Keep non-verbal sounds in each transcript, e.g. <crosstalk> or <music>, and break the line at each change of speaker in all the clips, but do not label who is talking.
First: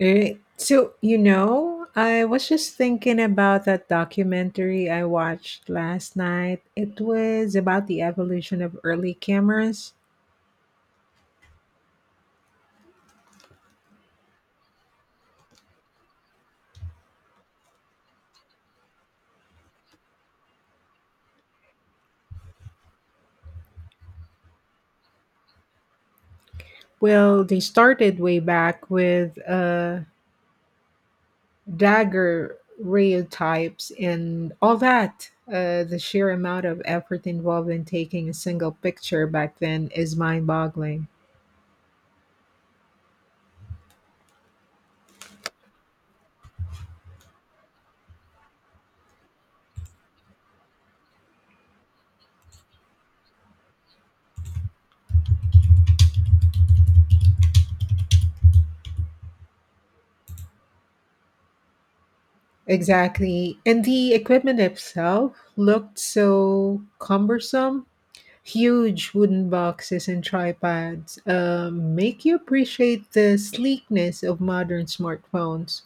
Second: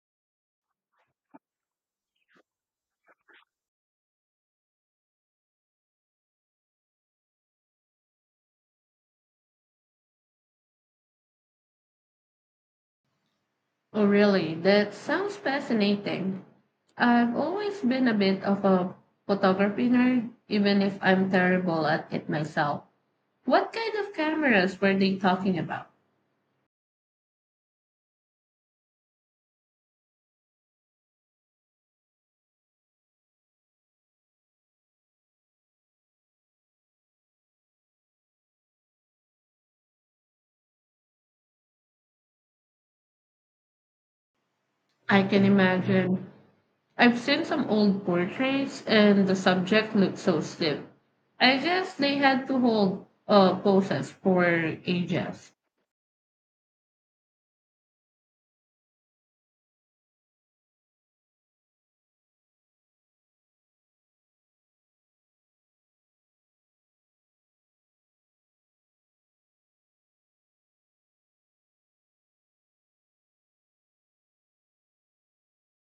I was just thinking about that documentary I watched last night. It was about the evolution of early cameras.
Oh, really? That sounds fascinating. I've always been a bit of a photography nerd, even if I'm terrible at it myself. What kind of cameras were they talking about?
Well, they started way back with dagger types and all that. The sheer amount of effort involved in taking a single picture back then is mind boggling.
I can imagine. I've seen some old portraits, and the subject looked so stiff. I guess they had to hold poses for ages.
Exactly. And the equipment itself looked so cumbersome. Huge wooden boxes and tripods make you appreciate the sleekness of modern smartphones.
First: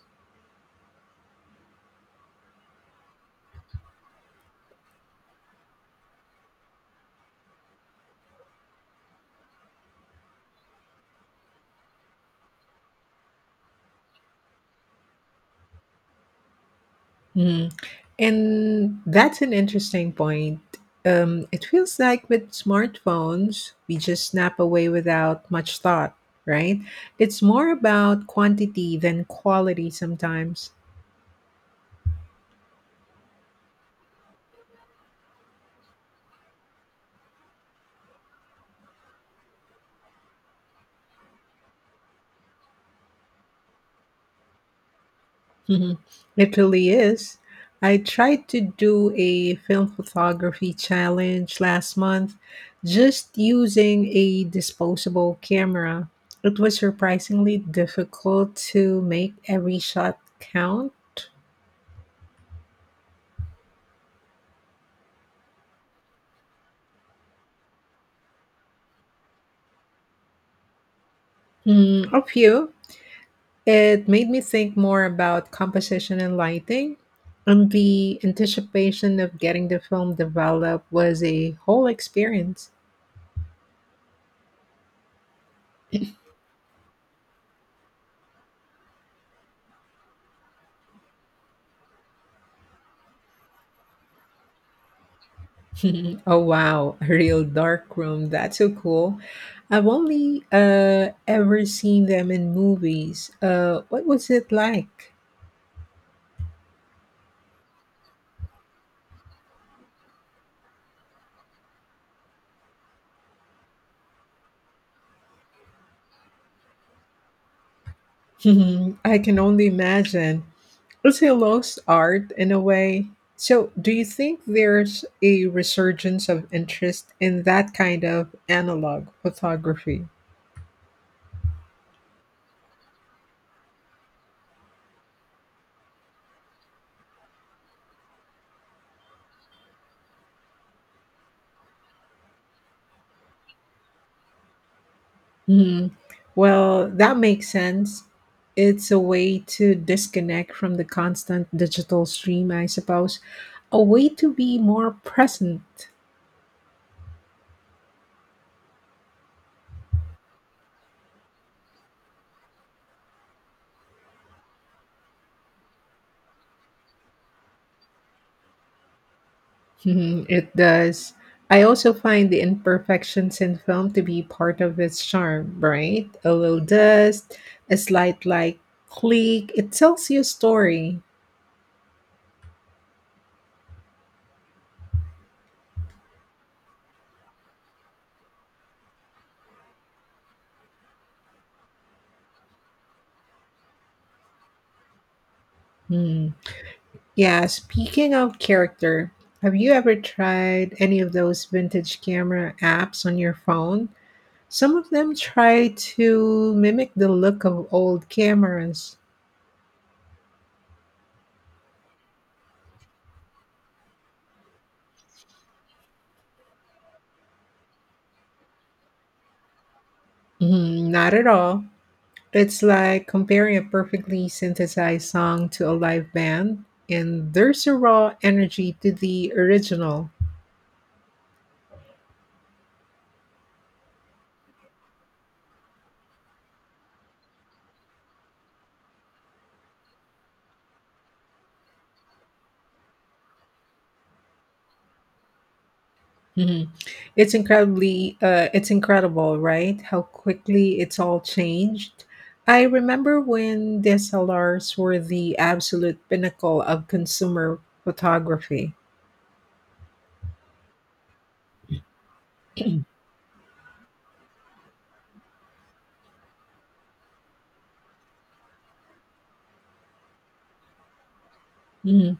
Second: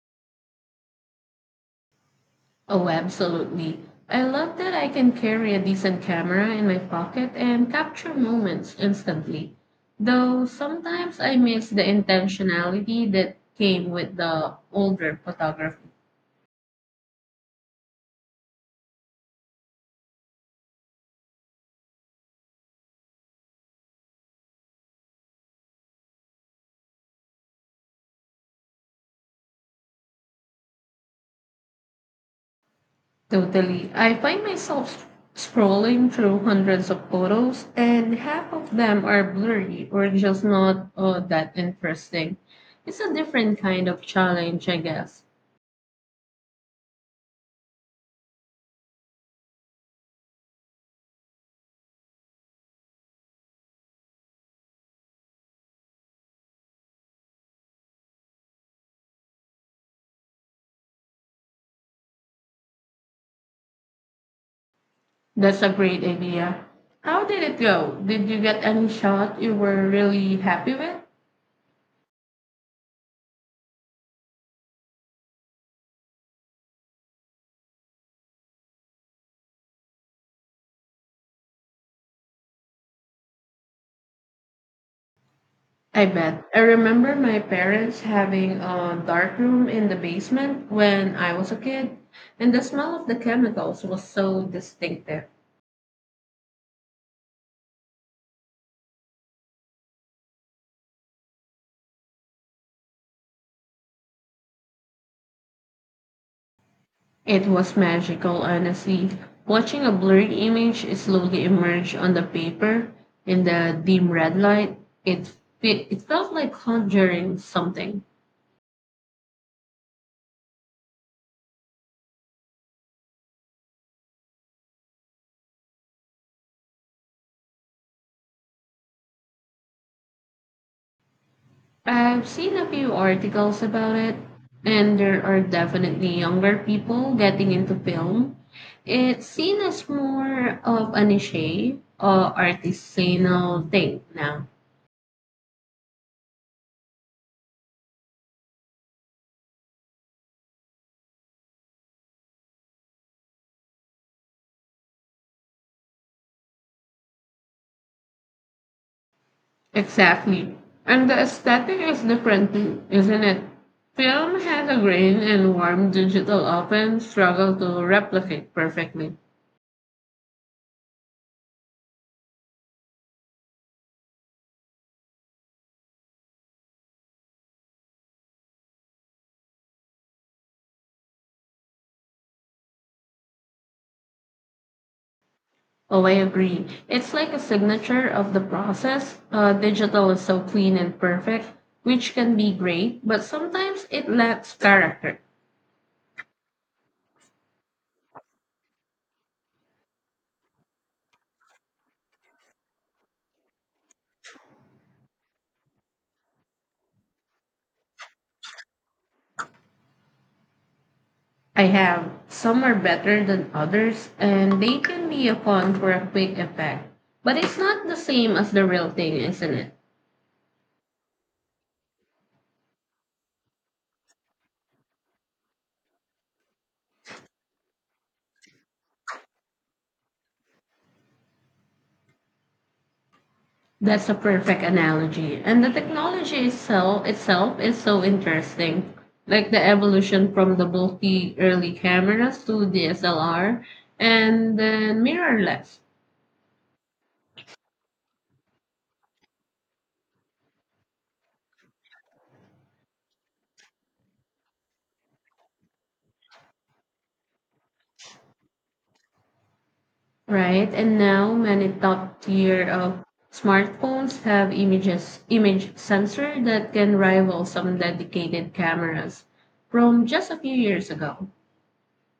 Oh, absolutely. I love that I can carry a decent camera in my pocket and capture moments instantly. Though sometimes I miss the intentionality that came with the older photography.
Mhm. And that's an interesting point. It feels like with smartphones, we just snap away without much thought, right? It's more about quantity than quality sometimes.
Totally. I find myself scrolling through hundreds of photos, and half of them are blurry or just not that interesting. It's a different kind of challenge, I guess.
Mhm. It really is. I tried to do a film photography challenge last month, just using a disposable camera. It was surprisingly difficult to make every shot count.
That's a great idea. How did it go? Did you get any shot you were really happy with?
Mm, a few. It made me think more about composition and lighting. And the anticipation of getting the film developed was a whole experience.
I bet. I remember my parents having a dark room in the basement when I was a kid, and the smell of the chemicals was so distinctive.
<laughs> Oh wow, a real dark room. That's so cool. I've only ever seen them in movies. What was it like?
It was magical, honestly. Watching a blurred image slowly emerge on the paper in the dim red light, it, it felt like conjuring something.
<laughs> I can only imagine. It's a lost art in a way. So, do you think there's a resurgence of interest in that kind of analog photography?
I've seen a few articles about it, and there are definitely younger people getting into film. It's seen as more of a niche or artisanal thing now.
Mhm. Well, that makes sense. It's a way to disconnect from the constant digital stream, I suppose, a way to be more present.
Exactly. And the aesthetic is different too, isn't it? Film has a grain and warm digital often struggle to replicate perfectly.
Mhm, it does. I also find the imperfections in film to be part of its charm, right? A little dust, a slight like click, it tells you a story.
Oh, I agree. It's like a signature of the process. Digital is so clean and perfect, which can be great, but sometimes it lacks character.
Hmm. Yeah, speaking of character, have you ever tried any of those vintage camera apps on your phone? Some of them try to mimic the look of old cameras.
I have. Some are better than others, and they can be a fun for a quick effect. But it's not the same as the real thing, isn't it?
Mhm, not at all. It's like comparing a perfectly synthesized song to a live band, and there's a raw energy to the original.
That's a perfect analogy. And the technology itself is so interesting. Like the evolution from the bulky early cameras to DSLR and then mirrorless,
Mhm. It's it's incredible, right? How quickly it's all changed. I remember when DSLRs were the absolute pinnacle of consumer photography. <clears throat>
right? And now many top tier of smartphones have image sensor that can rival some dedicated cameras from just a few years ago.
Mhm.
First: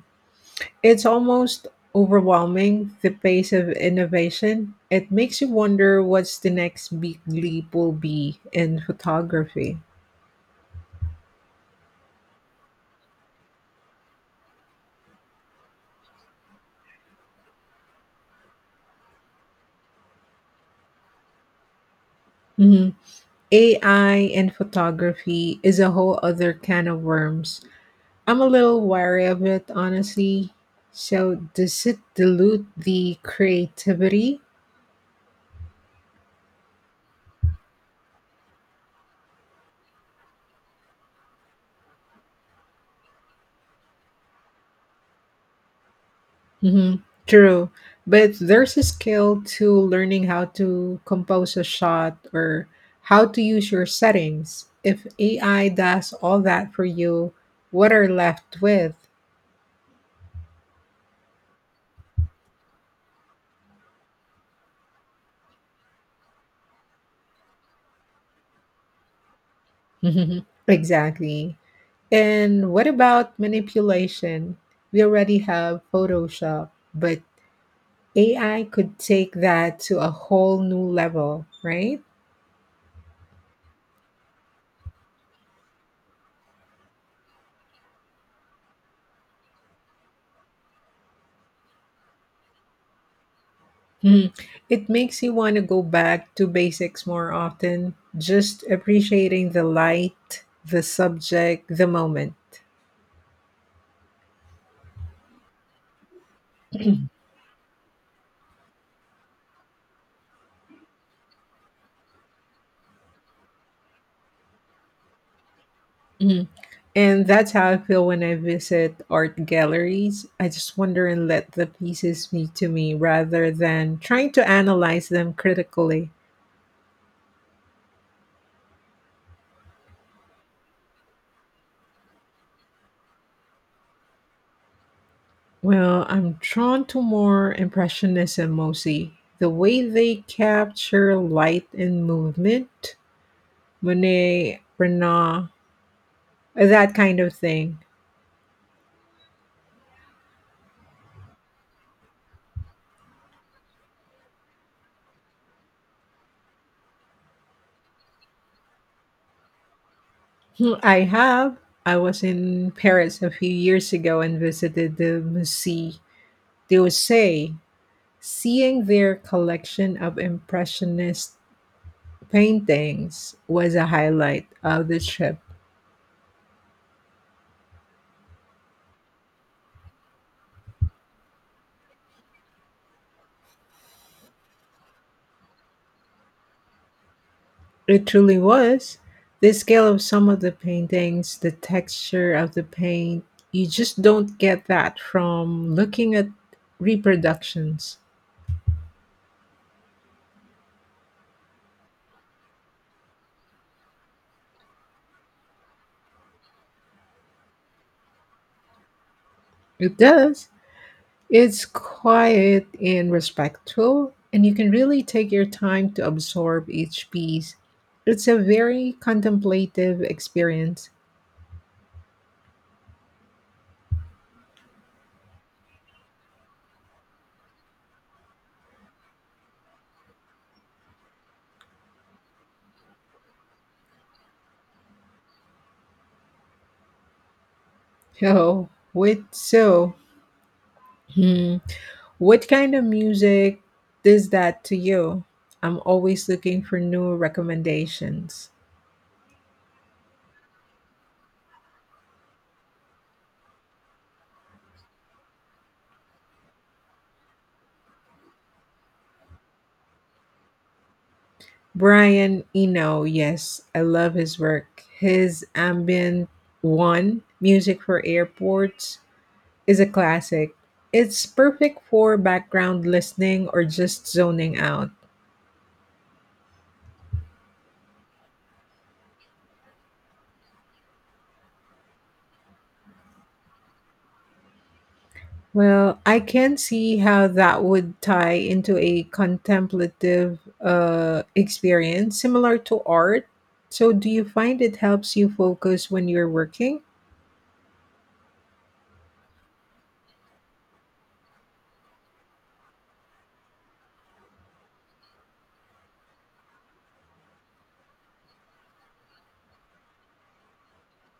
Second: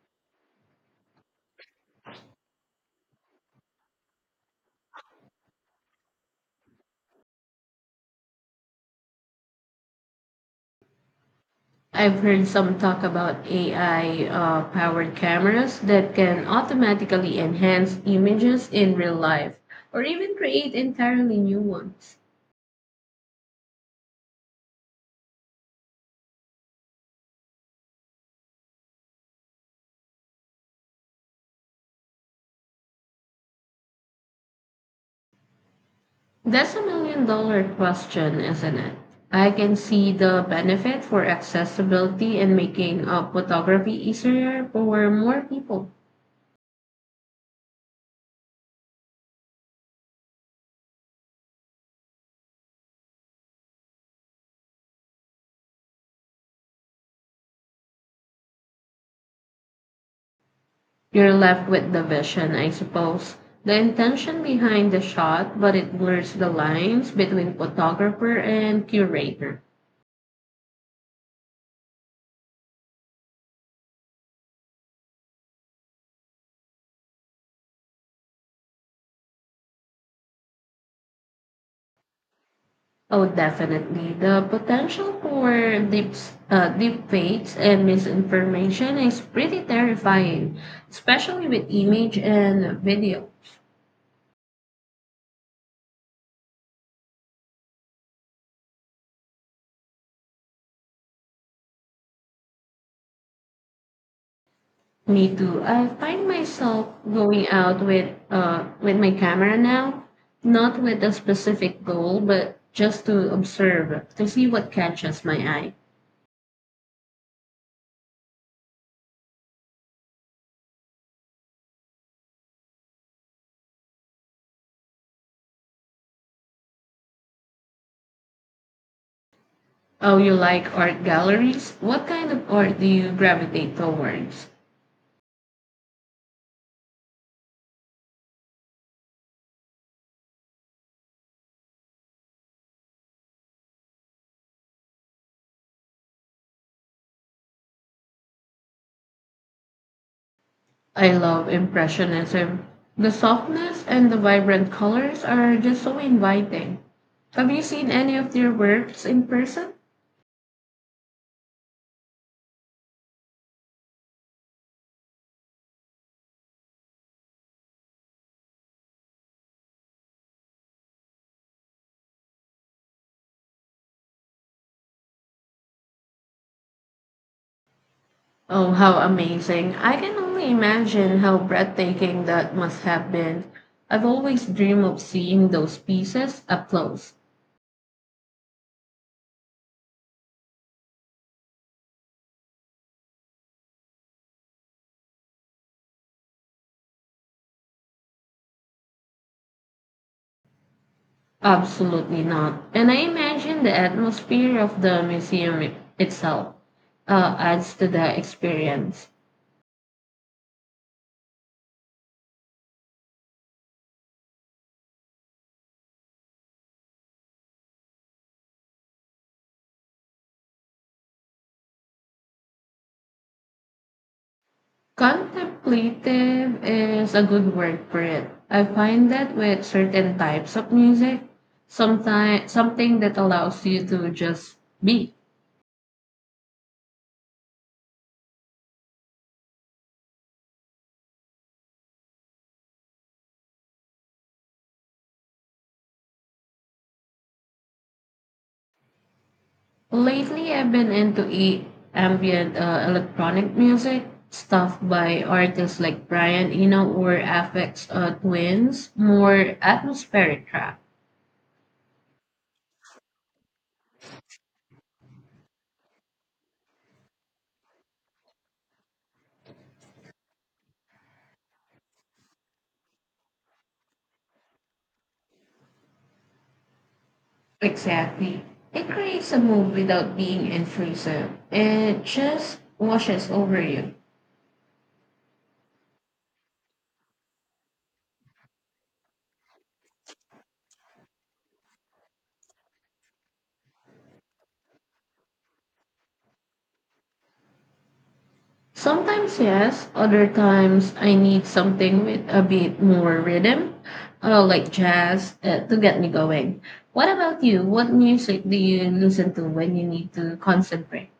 It's almost overwhelming, the pace of innovation. It makes you wonder what's the next big leap will be in photography.
I've heard some talk about AI powered cameras that can automatically enhance images in real life or even create entirely new ones.
Mhm. AI in photography is a whole other can of worms. I'm a little wary of it, honestly. So, does it dilute the creativity?
That's a million dollar question, isn't it? I can see the benefit for accessibility and making photography easier for more people.
Hmm. True. But there's a skill to learning how to compose a shot, or how to use your settings. If AI does all that for you, what are left with?
You're left with the vision, I suppose. The intention behind the shot, but it blurs the lines between photographer and curator.
Mhm. Exactly. And what about manipulation? We already have Photoshop, but AI could take that to a whole new level, right?
Oh, definitely. The potential for deep fakes and misinformation is pretty terrifying, especially with image and video.
Hmm. It makes you want to go back to basics more often, just appreciating the light, the subject, the moment.
Me too. I find myself going out with with my camera now, not with a specific goal, but just to observe, to see what catches my eye.
Mhm. And that's how I feel when I visit art galleries. I just wander and let the pieces speak to me rather than trying to analyze them critically.
Oh, you like art galleries? What kind of art do you gravitate towards?
Well, I'm drawn to more Impressionism mostly. The way they capture light and movement, Monet, Renoir, that kind of thing.
I love Impressionism. The softness and the vibrant colors are just so inviting. Have you seen any of their works in person?
Hmm, I have. I was in Paris a few years ago and visited the Musée d'Orsay. Seeing their collection of Impressionist paintings was a highlight of the trip.
Oh, how amazing! I can only imagine how breathtaking that must have been. I've always dreamed of seeing those pieces up close.
It truly was. The scale of some of the paintings, the texture of the paint, you just don't get that from looking at reproductions.
Absolutely not. And I imagine the atmosphere of the museum itself adds to the experience.
It does. It's quiet and respectful, and you can really take your time to absorb each piece. It's a very contemplative experience. <laughs>
Contemplative is a good word for it. I find that with certain types of music, sometimes something that allows you to just be.
Oh, wait, so. Hmm. What kind of music does that to you? I'm always looking for new recommendations.
Lately, I've been into ambient electronic music, stuff by artists like Brian Eno or Aphex Twins, more atmospheric track.
Brian Eno, yes, I love his work. His ambient one, Music for Airports, is a classic. It's perfect for background listening or just zoning out.
Exactly. It creates a mood without being intrusive. It just washes over you.
Well, I can see how that would tie into a contemplative experience similar to art. So, do you find it helps you focus when you're working?
Sometimes yes, other times I need something with a bit more rhythm, like jazz, to get me going. What about you? What music do you listen to when you need to concentrate?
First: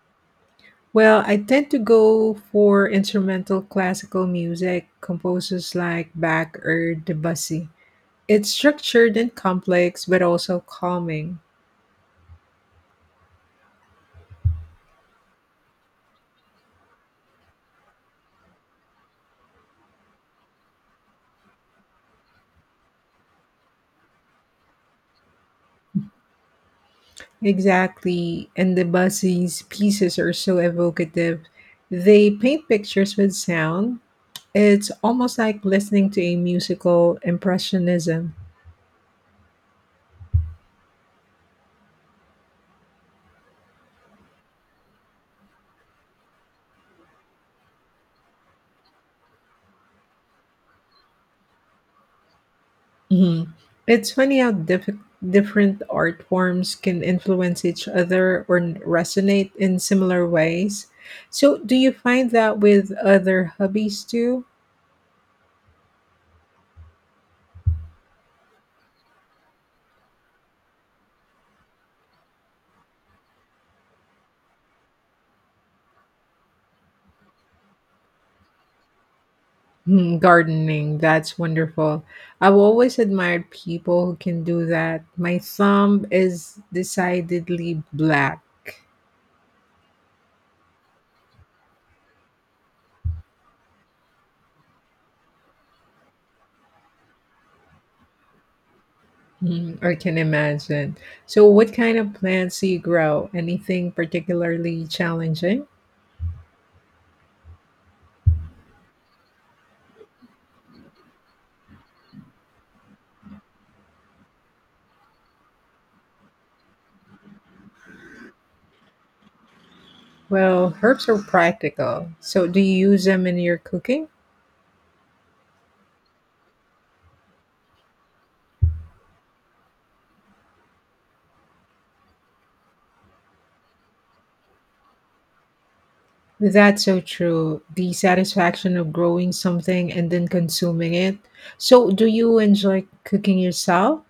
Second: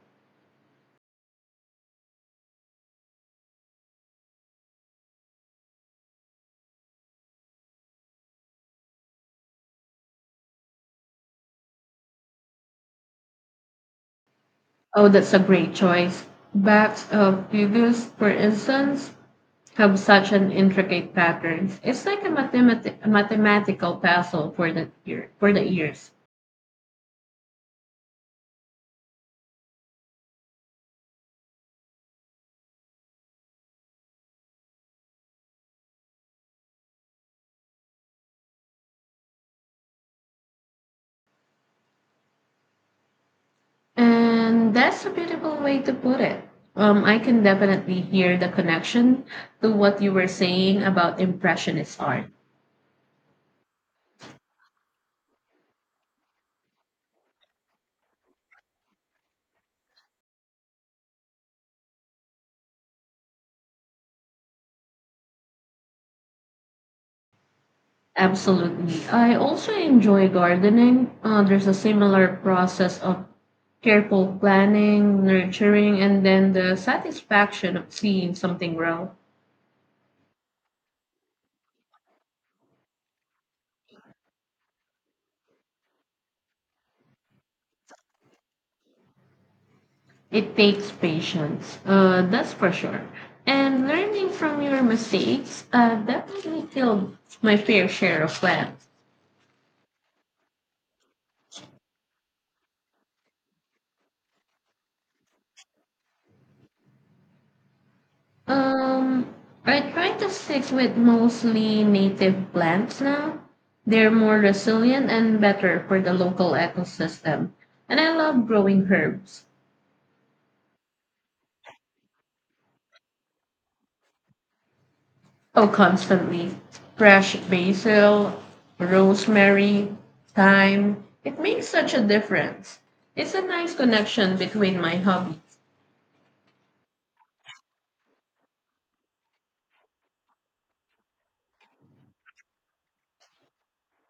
Well, I tend to go for instrumental classical music, composers like Bach or Debussy. It's structured and complex, but also calming.
Oh, that's a great choice. Backs of Fugues, for instance, have such an intricate patterns. It's like a mathematical puzzle for the ears.
Exactly. And the Buzzy's pieces are so evocative. They paint pictures with sound. It's almost like listening to a musical impressionism.
And that's a beautiful way to put it. I can definitely hear the connection to what you were saying about Impressionist art.
Mhm. It's funny how different art forms can influence each other or resonate in similar ways. So, do you find that with other hobbies too?
Absolutely. I also enjoy gardening. There's a similar process of careful planning, nurturing, and then the satisfaction of seeing something grow.
Hmm, gardening, that's wonderful. I've always admired people who can do that. My thumb is decidedly black.
It takes patience, that's for sure. And learning from your mistakes, I've definitely killed my fair share of plants.
Hmm, I can imagine. So, what kind of plants do you grow? Anything particularly challenging?
Um, I try to stick with mostly native plants now. They're more resilient and better for the local ecosystem. And I love growing herbs.
Well, herbs are practical. So, do you use them in your cooking?
Oh, constantly. Fresh basil, rosemary, thyme. It makes such a difference. It's a nice connection between my hobbies.
That's so true. The satisfaction of growing something and then consuming it. So, do you enjoy cooking yourself?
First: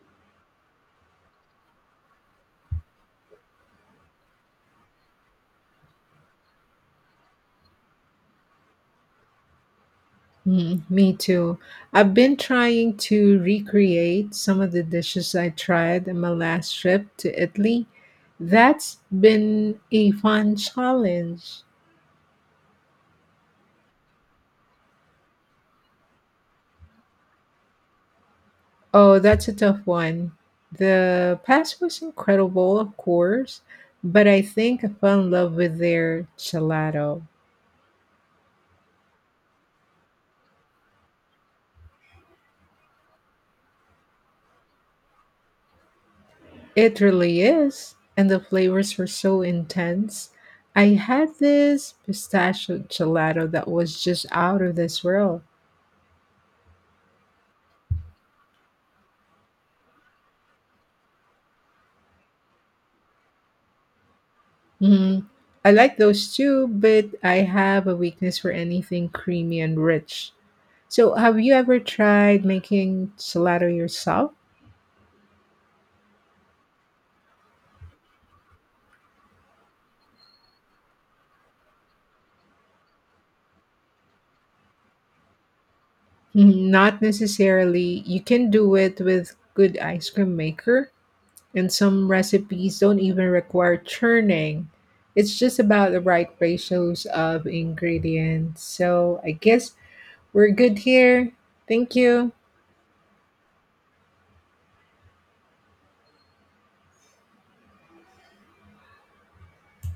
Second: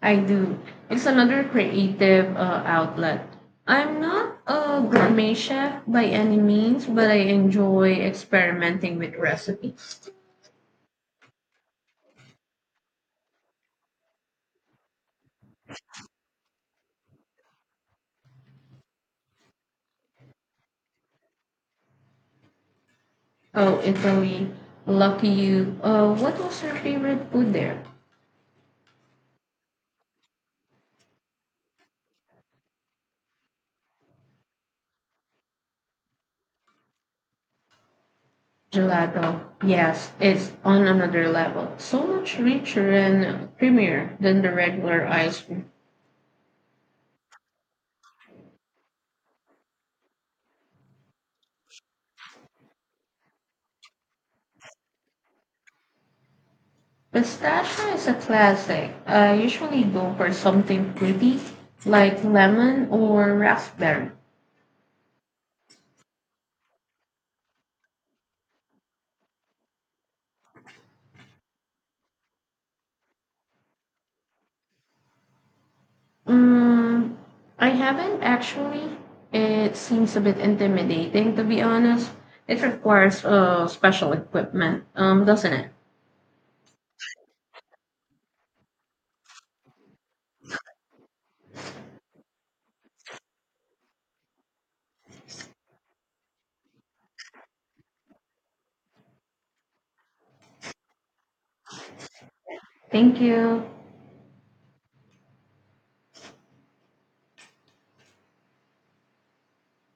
I do. It's another creative outlet. I'm not a gourmet chef by any means, but I enjoy experimenting with recipes.
Mm, me too. I've been trying to recreate some of the dishes I tried in my last trip to Italy. That's been a fun challenge.
Oh, Italy. Lucky you. What was your favorite food there?
Oh, that's a tough one. The pasta was incredible, of course, but I think I fell in love with their gelato.
Gelato. Yes, it's on another level. So much richer and creamier than the regular ice cream.
It really is, and the flavors were so intense. I had this pistachio gelato that was just out of this world.
Pistachio is a classic. I usually go for something fruity like lemon or raspberry.
Mhm. I like those too, but I have a weakness for anything creamy and rich. So, have you ever tried making gelato yourself?
Mm, I haven't actually. It seems a bit intimidating, to be honest. It requires special equipment, doesn't it?
Mhm, not necessarily. You can do it with good ice cream maker, and some recipes don't even require churning. It's just about the right ratios of ingredients. So, I guess we're good here. Thank you.
Thank you.